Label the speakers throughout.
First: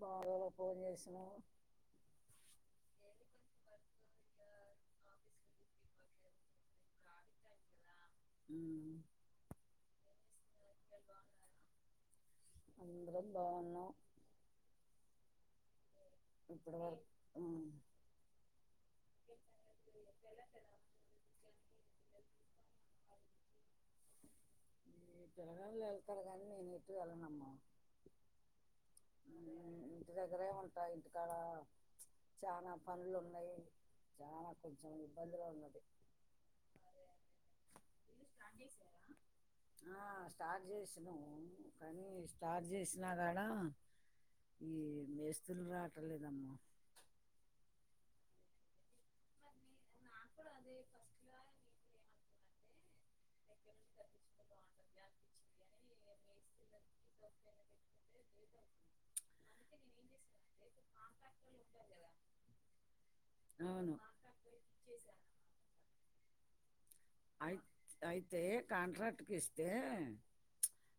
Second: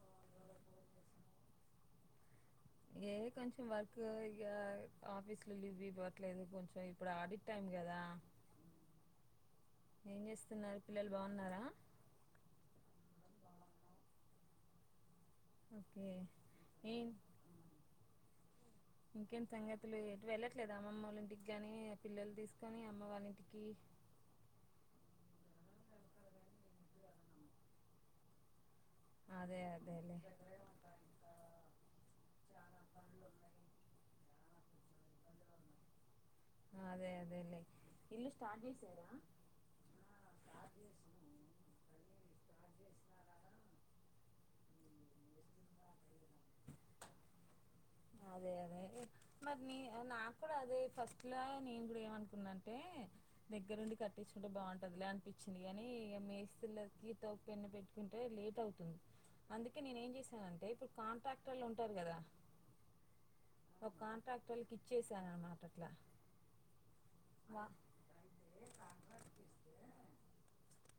Speaker 1: బాధలో ఫోన్ చేసిన
Speaker 2: ఏ కొంచెం వర్క్ ఇక ఆఫీస్ లో లీవ్ ఇవ్వట్లేదు కొంచెం ఇప్పుడు ఆడిట్ టైమ్ కదా
Speaker 1: ఉమ్.
Speaker 2: ఏం చేస్తున్నారు పిల్లలు బాగున్నారా
Speaker 1: బాగున్నా
Speaker 2: ఓకే
Speaker 1: ఇప్పుడే
Speaker 2: ఇంకేంటి సంగతులు ఎటు వెళ్లట్లేదు అమ్మమ్మ వాళ్ళ ఇంటికి ని పిల్లలు తీసుకొని అమ్మ వాళ్ళ ఇంటికి కీ
Speaker 1: పిల్లలు వెళ్తారు కానీ నేను ఎటూ వెళ్ళనమ్మా
Speaker 2: అదే
Speaker 1: ఇంటి
Speaker 2: అదేలే
Speaker 1: దగ్గరే ఉంటాయి ఇంటికాడ చానా పనులు ఉంటాయి చాలా కొంచెం ఇబ్బందులో ఉన్
Speaker 2: ఆ అదే అదే లే ఇల్లు స్టార్ట్ చేసారా
Speaker 1: ఆ స్టార్ట్ చేసిన కానీ స్టార్ట్ చేసినా కాడ ఈ మేస్తృలు రాటలేదమ్మా
Speaker 2: అదే అదే అదే మరి నే నా కూడా అది ఫస్ట్ లా నేను కూడా ఏ అనలే అంటే దగ్గరుండి కట్టించుకుంటే బాగుంటదిలే అనిపించింది కానీ ఇగ మేస్త్రీల ఇలతో పెన్ను పెట్టుకుంటే లేట్ అవుతుంది అందుకే నేను ఏం చేసానంటే ఇప్పుడు కాంట్రాక్టర్లు ఉంటారు కదా ఒ
Speaker 1: అవును
Speaker 2: కాంట్రాక్టళ్ళకి ఇచ్చసానన్నమాట అట్లా
Speaker 1: అయి
Speaker 2: వా
Speaker 1: అయితే కాంట్రాక్ట్కి ఇస్తే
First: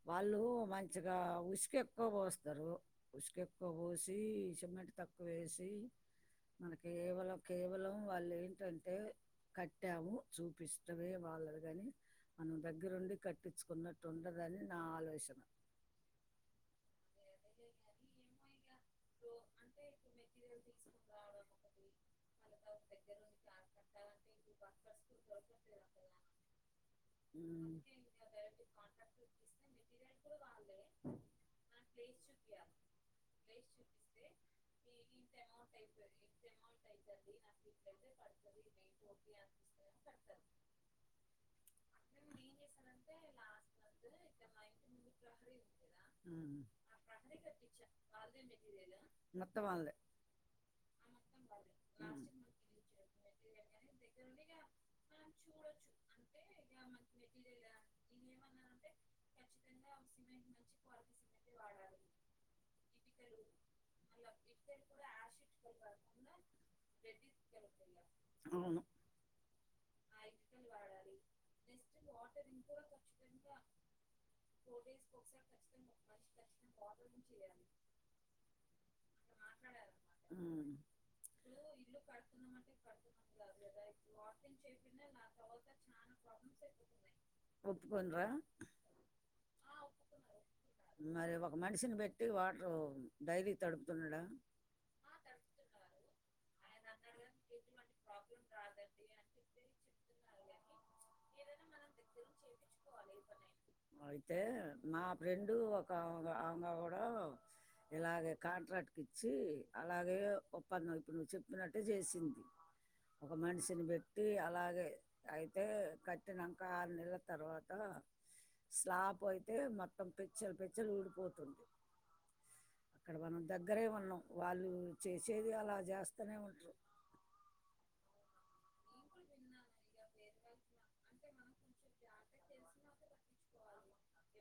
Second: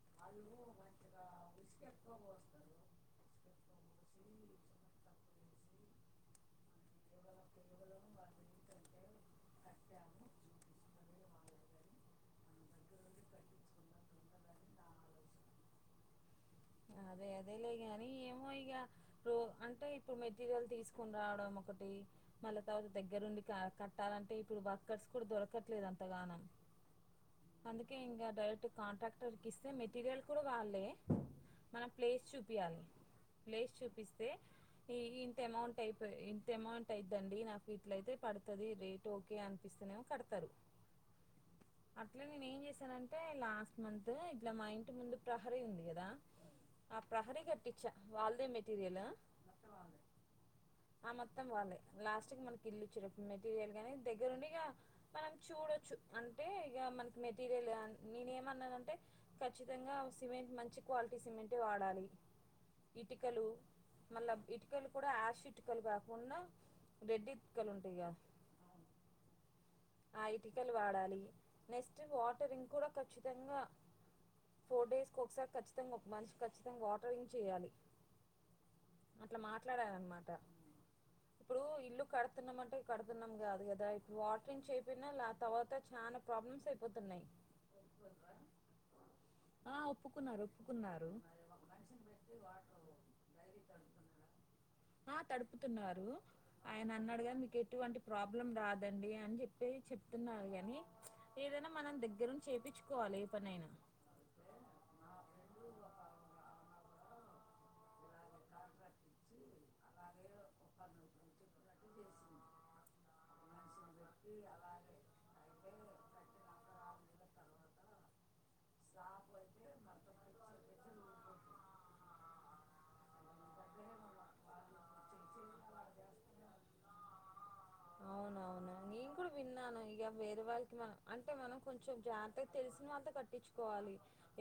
Speaker 1: వాళ్ళు మంచిగా ఉసుకె ఎక్కువ పోస్తారు ఉసుకె ఎక్కువ పోసి సిమెంట్ తక్కువ వేసి మన కేవలం కేవలం వాళ్ళు ఏంటంటే కట్టాము చూపిస్త చమే వాళ్ళదికానీ మనం దగ్గరుండి కట్టించుకున్నట్టు ఉండదని నా ఆలోచన
Speaker 2: అదే అదేలే గానీ ఏం యిగా ఇప్పుడు అంటే ఇప్పుడు మెటీరియల్ తీసుకుని రావడం ఒకటి మళ్ళీ తర్వాత దగ్గరుండి కట్టాలంటే ఇప్పుడు వర్కర్స్ కూడా దొరకట్లేదు అంతగానం
Speaker 1: ఉమ్.
Speaker 2: అందుకే ఇంకా డైరెక్ట్ కాంట్రాక్టర్కి ఇస్తే మెటీరియల్ కూడా వాళ్లే మనం ప్లేస్ చూపియ్యాలి ప్లేస్ చూపి ఈ ఇంత అమౌంట్ అయిపో ఇంత అమౌంట్ అయిందండి నాకు ఇట్లయితే పడుతుది రేట్ ఓకే అనిపిస్తనేమో కడతారు అట్ల నేను ఏం చేశానంటే లాస్ట్ మంత్ ఇట్లా మా ఇంటి ముందు ప్రహరీ ఉంది కదా
Speaker 1: ఉమ్.
Speaker 2: ఆ ప్రహరి కటిచ్చా వాళ్దే మె య్యాలా
Speaker 1: మొత్తం వాళ్ళే
Speaker 2: ఆ మొత్తం వాళ్ళది
Speaker 1: ఉమ్.
Speaker 2: లాస్ట్ మనకి ఇల్లుచ్చేటప్పుడు మెటీరియల్ నీ దగ్గరుండి ఇగా మనం చూడొచ్చు అంటే ఇగా మనకి మెటీరియల్ నేను ఏమన్నానంటే ఖచ్చితంగా సిమెంట్ మంచి క్వాలిటీ సిమెంటే వాడాలి ఇటుకలు మళ్ళా ఇటుకలు కూడా యాష్ ఇటుకలు కాకుండా రెడ్ ఇటుకలు ఉంటాయి గా
Speaker 1: అవును
Speaker 2: ఆ ఇటికలు వాడాలి నెక్స్ట్ వాటరింగ్ కూడా ఖచ్చితంగా ఫోర్ డేస్ ఒకసారి ఖచ్చితంగా మనిషి ఖచ్చితంగా వాటరింగ్ చేయాలి అట్ల మాట్లాడానన్నమాట
Speaker 1: ఉమ్.
Speaker 2: ఇప్పుడు ఇల్లు కడుతున్నం అంటే కడుతున్నం కాదు కదా ఇప్పుడు ఈవిన్ను లేకపోతె చాన ప్రాబ్ల్మ్స్ అయిపోతున్నాయి
Speaker 1: ఒప్పుకోనరా
Speaker 2: ఆ ఒప్పుకున్నారోప్పుకున్నారు
Speaker 1: మరి ఒక మనిషిని పెట్టి వాటర్ డైలీ తడుపుతున్నాడా
Speaker 2: ఆ తడుపుతున్నారు ఆయన అన్నాడు కద మీకు ఎటువంటి ప్రాబ్లం రాదండి చెప్పేయ్ చెప్తున్నారు గాని ఏదైనా మనం దగ్గరుంచేపిచుకోవాలి ఏ పనైనా
Speaker 1: అయితే తో ఇలాగే కాంట్రాక్ట్ ఇచ్చి అలాగే ఒప్పందం ఇప్పు నువ్వు చెప్పినట్టే చేసింది ఒక మనిషిని బెట్ కట్టి అలాగే అయితే కట్టినంక ఆరు నెల్ల తర్వాత స్లాప్ అయితే మొత్తం పెచ్చలు పెచ్చలు ఊడిపోతుంది అక్కడ మనం దగ్గరే ఉన్నాం వాళ్ళు చేసేది అలా చేస్తనే ఉంటారు
Speaker 2: అవునవును నేను కూడా విన్నాను ఇక వేరే వాళ్ళకి అవును అవును నేన్ కూడ విన్నాను వేరే వల్లికి మనం అంటే మనం కొంచెం జాగ్రత్త తెలిసినవాళ్ళతో కట్టించుకోవాలి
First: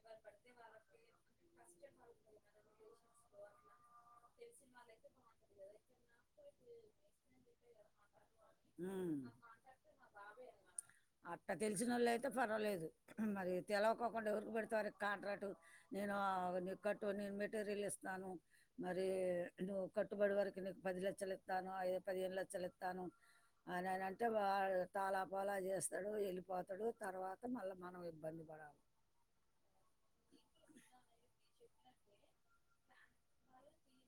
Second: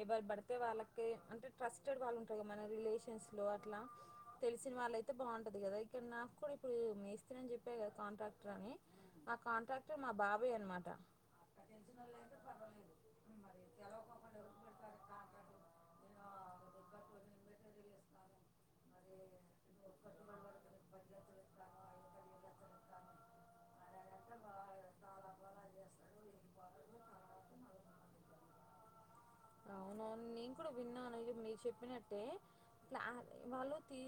Speaker 2: ఎవరు పడితే వాళ్ళకే అంటే ట్రస్టెడ్ వాళ్ళు ఉంటారు కదా మన రిలేషన్స్ లో అట్లా తెలిసిన వాళ్ళ అయితే బాగుంటది కదా ఇక్కడ నాకు కూడా ఇప్పుడు మేస్త్రి అని చెప్పే కదా కాంట్రాక్ట్
Speaker 1: ఉమ్
Speaker 2: అనమాట
Speaker 1: అట్ట తెలిసినోళ్ళు అయితే పర్వాలేదు మరి తెలవకోకుండా ఎవరికి పడితే వాళ్ళకి కాంట్రాక్ట్ నేను ఆ ను కట్టు నేను మెటీరియల్ ఇస్తాను మరి నువ్వు కట్టుబడి వరకు నీకు పది లక్షలు ఇత్తాను అదే పదిహేను లక్షలు ఇత్తాను అ అననంటే వాడు తాలా పోలా చేస్తాడు వెళ్ళిపోతాడు తర్వాత మళ్ళీ మనం ఇబ్బంది పడాలి
Speaker 2: అవునవును నేను కూడా విన్నాను ను చెప్పినట్టే అట్లా వాళ్ళు తీ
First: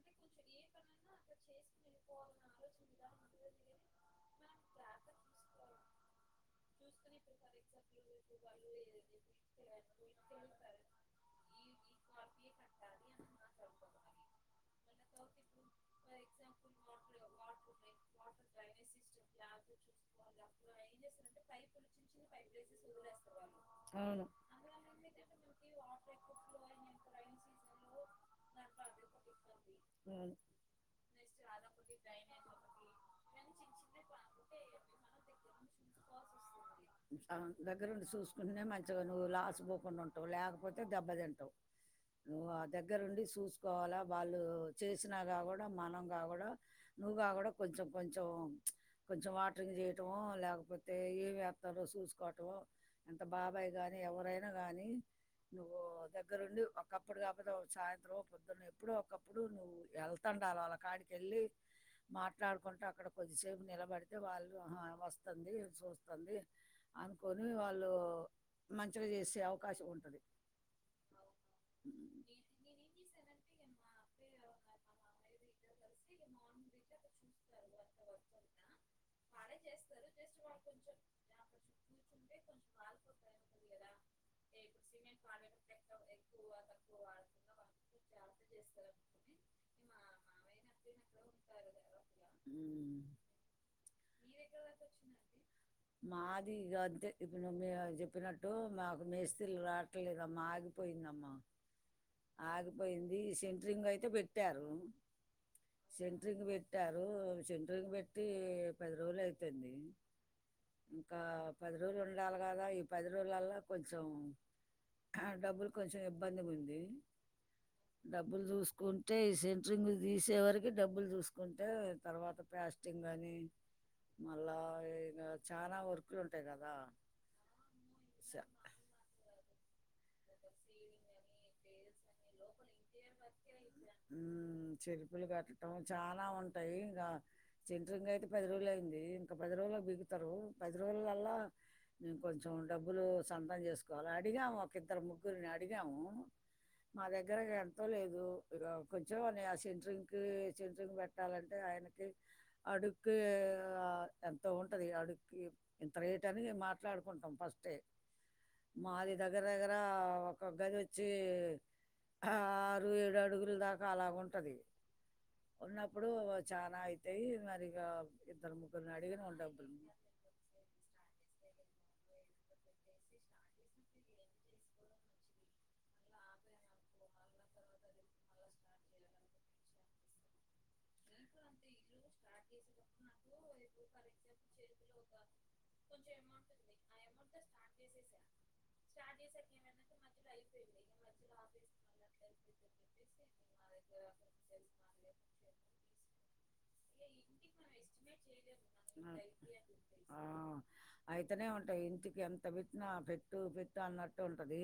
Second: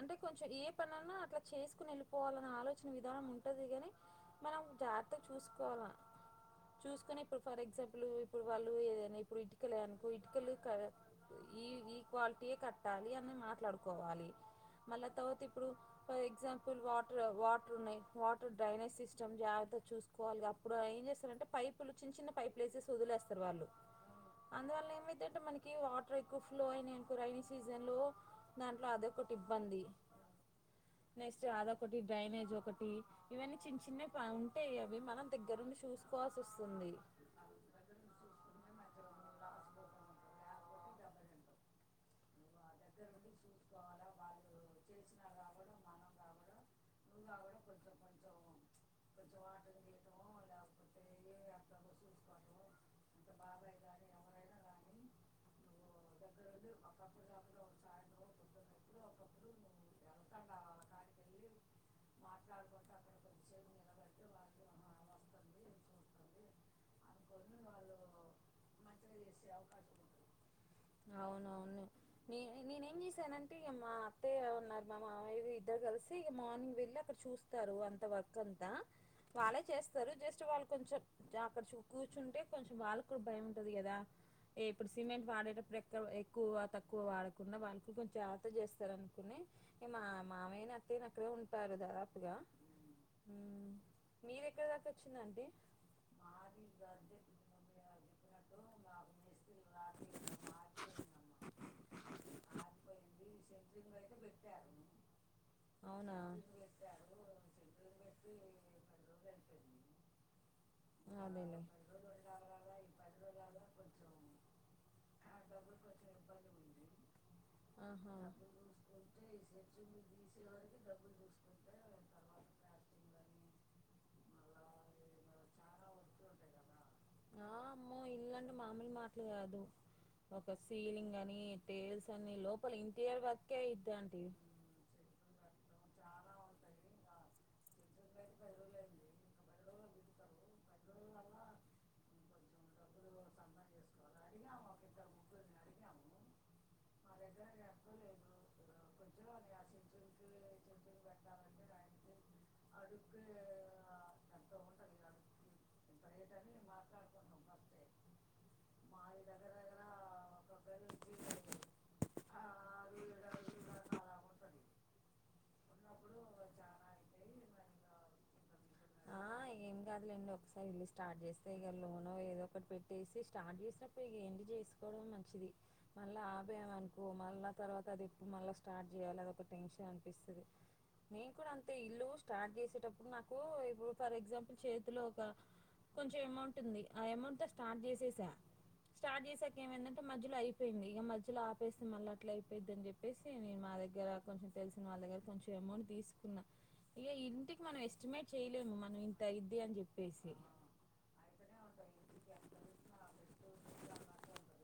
Speaker 2: అంటే కొంచెం ఏ పని అన్నా అట్ల చేసుకుని వెళ్ళిపోవాలన్న ఆలోచన విధానం ఉంటది గాని మనం జాగ్రత్తగా చూసుకోవాల చూసుకొని ఇప్పుడు ఫర్ ఎగ్జాంపుల్ ఇప్పుడు వాళ్ళు ఏదైనా ఇప్పుడు ఇంట్ కలునుకో ఇటుకలు క ఈ ఈ క్వాలిటీయే కట్టాలి. అని మాట్లాడుకోవాలి. మళ్ళా తర్వాత ఇప్పుడు ఫర్ ఎగ్జాంపుల్ వాటర్ వాటర్ ఉన్నాయి. వాటర్ డ్రైనేజ్ సిస్టమ్ జాగ్రత్త గా చూసుకోవాలి. అప్పుడు ఏం చేస్తంటే పైపులు చిన్న పైపు ప్లేసెస్ వదిలేస్తారు వాళ్ళు
Speaker 1: అవును
Speaker 2: అందువల్ల ఏమైత అంటే మనకి వాటర్ ఎక్కువ ఫ్లో అయినాయికో రైైనీ సీజన్ లో దాంట్లో అదొకటి ఇబ్బంది నెక్స్ట్ అదకటి డ్రైనేజ్ ఒకటి ఇవన్నీ చిన్న చిన్నవి ఉంటవి అవి మనం దగ్గరుండి చూసుకోవాల్సి వస్తుంది
Speaker 1: దగ్గరుండి చూసుకుంటేనే మంచిగా నువ్వు లాస్ పోకుండా ఉంటావు లేకపోతే దెబ్బ తింటావు నువ్వు ఆ దగ్గరుండి చూసుకోవాలా వాళ్ళు చేసినా కా కూడా మనం కా కూడా నువ్వు కా కూడా కొంచెం కొంచెం కొంచెం వాటరింగ్ చేయటము లేకపోతే ఏ వ్యాప్తాలు వస్తు చూసుకోవటం ఇంత బాబాయ్ కానీ ఎవరైనా కానీ నువ్వు దగ్గరుండి ఒకప్పుడు కాకపోతే సాయంత్రం పొద్దున ఎప్పుడో ఒకప్పుడు నువ్వు వెళ్తండల అళ కాడికి వెళ్ళి మాట్లాడుకుంటే అక్కడ కొద్దిసేపు నిలబడితే వాళ్ళు వస్తుంది చూస్తుంది అనుకొని వాళ్ళు మంచిగా చేసే అవకాశం ఉంటది
Speaker 2: అవునవును నే నేనేం చేశానంటే మా అత్తయ్య ఉన్నారు మా మామయ్య ఇద్దరు కలిసి మార్నింగ్ వెళ్ళి అక్కడ చూస్తారు అంత వర్క్ అంతా వాళ్ళే చేస్తారు. జస్ట్ వాళ్ళు కొంచెం అక్కడ కూర్చుంటే, కొంచెం వాళ్ళ కూడా భయం ఉంటది కదా. ఇప్పుడు సిమెంట్ వాడేటప్పుడు ఎక్కఎక్కువ తక్కువ వాడకుండా వాళ్ళకి కొంచెం అత చేస్తారు. అనుకుని మా మామయ్యని అక్కడే ఉంటారు దాదాపుగా ఉ
Speaker 1: మాది ఇక అంతే ఇప్పుడు మీ చెప్పినట్టు మాకు మేస్త్రీ లు రావట్లేదమ్మా ఆగిపోయిందమ్మ ఆగిపోయింది సెంటరింగ్ అయితే పెట్టారు.
Speaker 2: అవునా
Speaker 1: సెంట్రింగ్ పెట్టారు సెంటరింగ్ పెట్టి పదిరోజులు అయిపోయింది ఇంకా
Speaker 2: అదేలే
Speaker 1: పదిరోజులు ఉండాలాగా ఈ పది రోజులల కొంచం డబ్బులు కొంచం ఇబ్బందిగుంది
Speaker 2: ఆహా!
Speaker 1: డబ్బులు
Speaker 2: ఆ!
Speaker 1: చూసుకుంటే సెంట్రింగ్ తీసే చివరికి డబ్బులు చూసుకుంటే తర్వాత ప్యాస్టింగ్ కాని మళ్ళా ఇ చన వర్క్లు ఉంటాయి కదా
Speaker 2: ఆ అమ్మో ఇల్లు
Speaker 1: స
Speaker 2: అంటే మాములు మాటలు కాదు ఒక సీలింగ్ అని తెేల్
Speaker 1: హ చెరుపులు కట్టడం చాలా ఉంటాయి ఇంకా చెంట్రింకా అయితే పది రోజులు అయింది ఇంకా పది రోజులు బిగు రు పది రోజులల్లా కొంచెం డబ్బులు సంతాం చేసుకు లా అడిగాము ఒక ఇద్దరు ముగ్గురిని అడిగాము మా దగ్గర ఎంతో లేదు. ఇ కొంచెంని ఆ సెంట్రింగ్కి సెంట్రింగ్ పెట్టాలంటే, ఆయనకి అడుక్కు ఎంతో ఉంటుంది. అడుక్కి ఇంత రేట్ అని మాట్లాడుకుంటాం ఫస్టే. దగ్గర దగ్గర ఒక గది వచ్చి ఆ ఆరు ఏడు అడుగుల దాకా అలాఉంటది ఉన్నప్పుడు చాలా అయితాయి మరిక ఇద్దరు ముగ్గురిని
Speaker 2: ఆ!
Speaker 1: అడిగనాము డబ్బులు
Speaker 2: ఇ లోన ఏదో ఒకటి పెట్టేసి, స్టార్ట్ చేసినప్పుడు ఇ ఏంటి చేసుకోవడం మంచిది. మళ్ళీ ఆపేమ అనుకో మళ్ళా తర్వాత, అది ఎప్పుడు మళ్ళా స్టార్ట్ చేయాలి అదొక టెన్షన్ అనిపిస్తుంది. నేను కూడా అంత ఇల్లు స్టార్ట్ చేసేటప్పుడు నాకు ఇప్పుడు ఫర్ ఎగ్జాంపుల్ చేతిలో, ఒక కొంచెం అమౌంట్ ఉంది. ఆ అమౌంట్ తో స్టార్ట్ చేసేసా. స్టార్ట్ చేసాక ఏమైందంటే మధ్యలో అయిపోయింది ఇక మధ్యలో ఆపేస్తే మళ్ళీ అట్లా అయిపోయిద్ది. అని చెప్పేసి నే మా దగ్గర కొంచెం తెలిసిన వాళ్ళ దగ్గర కొంచెం. తీసుకున్నా ఇక ఇంటికి మనం ఎస్టిమేట్ చేయలేము మనం ఇంత ఐద్ది అని
Speaker 1: ఆ
Speaker 2: చెప్పేసి
Speaker 1: వచినా పెట్టు పెట్టు అన్నట్టు ఉంటది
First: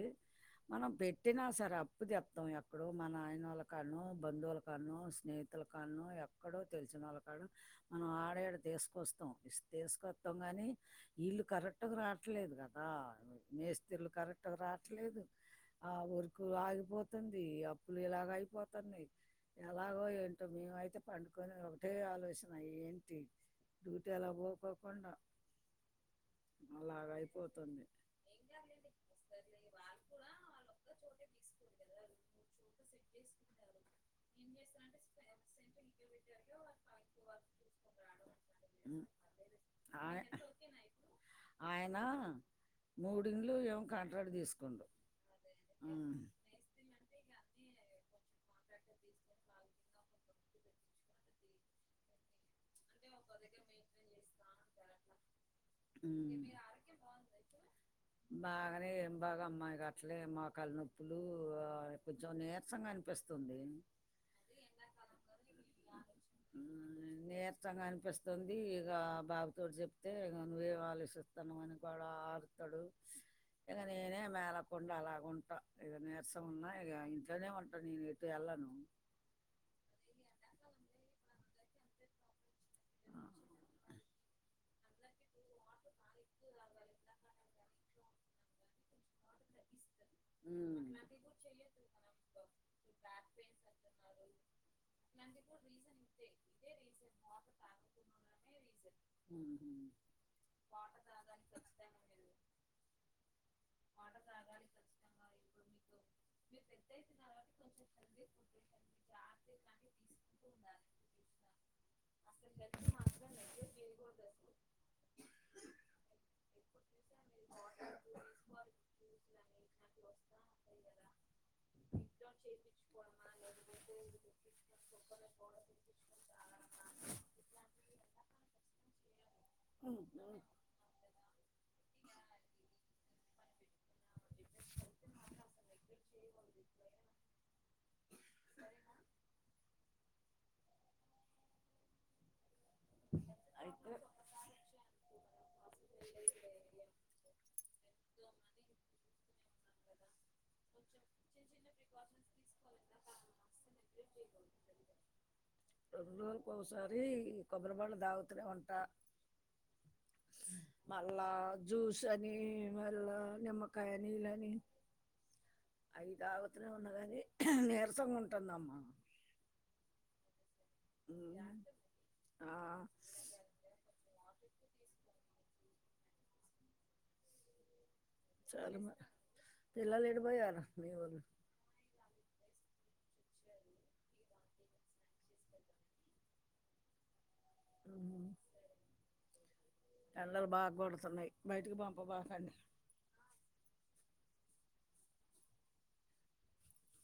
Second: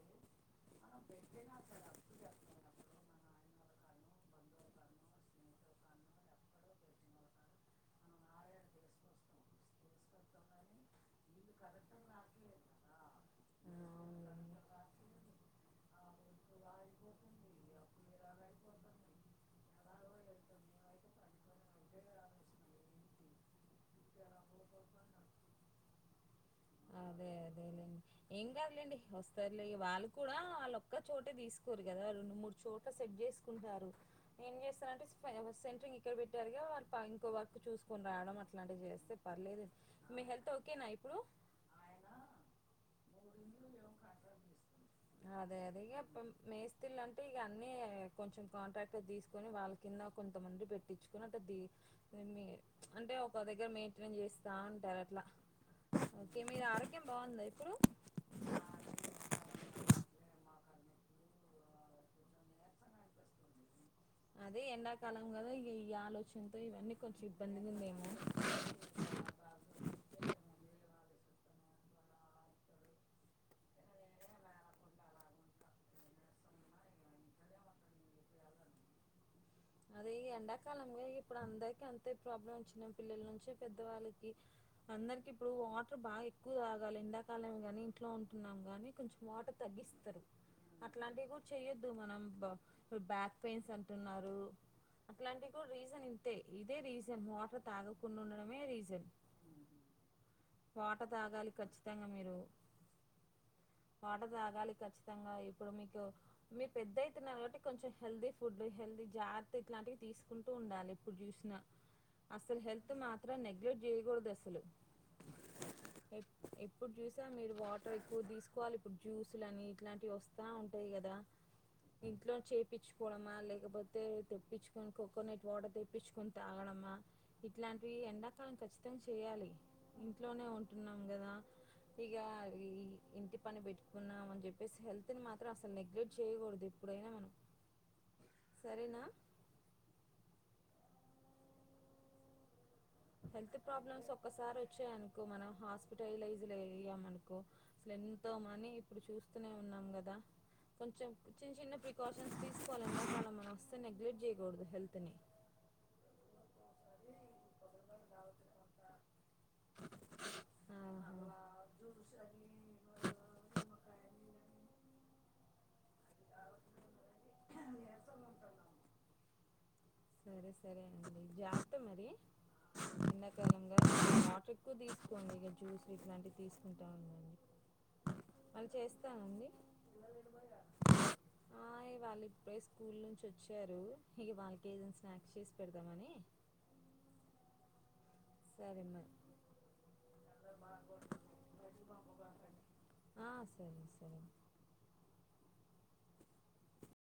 Speaker 1: మనం పెట్టినా సరే అప్పు చెప్తం ఎక్కడో మా నయనోలకి కన్నో బంధువుల కాన్నో స్నేహితుల కాన్నో ఎక్కడో తెలిసిన వాళ్ళ కాడ మనం ఆడ ఈడ తీసుకొస్తాం తీసుకొస్తాం కానీ వీళ్ళు కరెక్ట్గా రావట్లేదు కదా మేస్త్రిర్లు కరెక్ట్గా రావట్లేదు ఆ వర్కు ఆగిపోతుంది అప్పులు ఇలాగ అయిపోతుంది ఎలాగో ఏంటో మేమైతే పం ఒకటే ఆలోచన ఏంటి డ్యూటీ అలా పోకోకుండ
Speaker 2: అదే అదేలే ఏం కాదులేండి వస్తారులే వాళ్ళు కూడా వాళ్ళ ఒక్క చోటే తీసుకోరు కదా రెండు మూడు చోట్ల సెట్ చేసుకుంటారు ఏం చేస్తారంటేె సెంట్రింగ్ క్కడ పెట్టారుగా వాళ ఇంకో వర్క్ చూసుకొని రావడం అట్లాంటివి
Speaker 1: ఉమ్.
Speaker 2: చేస్తే పర్లేదు మీ
Speaker 1: ఆయ-
Speaker 2: హెల్త్ ఓకేనా ఇప్పుడు
Speaker 1: ఆయన మూడిండ్లు ఏవో కాంట్రాక్ట్ తీసుకుండు
Speaker 2: అదే అదే క
Speaker 1: ఉమ్,
Speaker 2: పం
Speaker 1: ఇక
Speaker 2: మేస్తిలంటే ఇగ నే కొంచెం కాంట్రాక్ట్ర్ అట్ట తీసుకొని వాళ్ళ కింద కొంతమంది పెట్టించుకొని అట్ట దీ అంటే ప్చ్ ఒక దగ్గర మెయింటెన్ చేస్తా ఉంటారు అట్లా ఓకే
Speaker 1: హుమ్
Speaker 2: మీ ఆరోగ్యం బాగుందా ఇప్పుడు
Speaker 1: బాగానే ఏం బాగా అమ్మా ఇగ అట్లే కాళ్ళనొప్పులు కొంచెం నీరసంగా అనిపిస్తుంది
Speaker 2: అదే ఎండాకాలం కదా ఇగ ఈ ఆలోచనతో ఇవన్నీ కొంచెం ఇబ్బంది
Speaker 1: నీరసంగా
Speaker 2: గుందేమో
Speaker 1: అనిపిస్తుంది నువేం ఆలోచిస్తాన్నవ్ అని కూడా ఆలుత్తాడు ఇక నేనే మేలకుండా అలాగుంట ఇగా నీరసంగా ఉన్నా ఇగ ఇంట్లోనే ఉంటా నేను ఎటు వెళ్ళను
Speaker 2: అదే ఎండాకాలం గా ఇప్పుడు అందరికి అంతే ప్రాబ్లం వచ్చినం
Speaker 1: ఆ.
Speaker 2: పిల్లల నుంచి పెద్దవాళ్ళకి అందరికి ఇప్పుడు వాటర్ బాగా ఎక్కువ తాగాలి ఎండాకాలం గాని ఇంట్లో ఉంటున్నాం గాని కొంచెం వాటర్ తగ్గిస్
Speaker 1: ఉమ్.
Speaker 2: అట్లాంటివి కూడా చెయొద్దు మనం బ్యాక్ పెయిన్స్ అంటున్నారు అట్లాంటివి కూడా రీజన్ ఇంతే ఇదే రీజన్ వాటర్ తాగకుండా ఉండడమే రీజన్
Speaker 1: ఉమ్.
Speaker 2: వాటర్ తాగాలి ఖచ్చితంగా మీరు వాటర్ తాగాలి ఖచ్ తంగా ఇప్పుడు మీకు మీరూ పెద్దయితున్నారు కాబట్టి కొంచెం హెల్దీ ఫుడ్ హెల్దీ జా ఇట్లాంటివి తీసుకుంటూ ఉండాలి ఎప్పుడు చూసినా అస్సలు హెల్త్ మాత్రం నెగ్లెక్ట్ చేయకూడదు అస్సలు ఎప్పుడు చూసా మీరు వాటర్ ఎక్కువ తీసుకోవాలి ఇప్పుడు జ్యూస్లని ఇట్లాంట్ ఇవ్ వస్తా ఉంటాయ్ కదా ఇంట్లో చెపిచుకోవడమా లేకపోతే తెప్పించుకొని కోకోనట్ వాటర్ తెప్పించుకొని తాగడమా ఇట్లాంటివి ఎండాకాలం ఖచ్చితంగా చేయాలి ఇంట్లోనే ఉంటున్నాం గదా
Speaker 1: ఉమ్.
Speaker 2: ఇక ఇంటి పని పెట్టుకున్నామని చెప్పేసి హెల్త్ ని మాత్రం అసలు నెగ్లెక్ట్ చేయకూడదు ఎప్పుడైనా మనం సరేనా హెల్త్
Speaker 1: అయితే
Speaker 2: ప్రాబ్లమ్స్ ఒక్కసారి వచ్చాయనుకో మనం
Speaker 1: రెండు
Speaker 2: హాస్పిటలైజ్ అయ్యామనుకో అసలు ఎంతోమని ఇప్పుడు చూస్తూనే ఉన్నాం కదా కొంచెం చిన్న చిన్న ప్రికాషన్స్ తీసుకోవాలన్నా వాళ్ళ మనం అస్స నెగ్లెక్ట్ చేయకూడదు హెల్త్ని
Speaker 1: ఓ సారి వాళ్లు దావుతూనే ఉంటా
Speaker 2: ఆహా
Speaker 1: మళ్ళా జ్యూస్ అనీ మళ్ళా నిమ్మకాయ నీళ్ళని అవి తాగుతూనే ఉన్నగాని నీరసంగా ఉంటందమ్మ
Speaker 2: సరే సరే అండి జాగ్రత మరి
Speaker 1: ఆ,
Speaker 2: చిన్నకాలంగా వాటర్ క్కువ తీసుకోండి ఇక జ్యూస్లు ఇట్లాంటివి తీసుకుంటా ఉండండి మళ్ళ
Speaker 1: చాలా మ-
Speaker 2: చేస్తానండి
Speaker 1: పిల్లలు ఎడిపోయారు మీ వాళ్ళు
Speaker 2: అ ఇ వాళు స్కూల్ నుంచి వచ్చారు ఇక వాళ్ళకి ఏదైనా స్నాక్స్ చేసి పెడతామని సరమ
Speaker 1: ఎలలు బాగు కోడుతున్నాయి బయటికి పంప బాగాండే
Speaker 2: ఆ, సరే సరే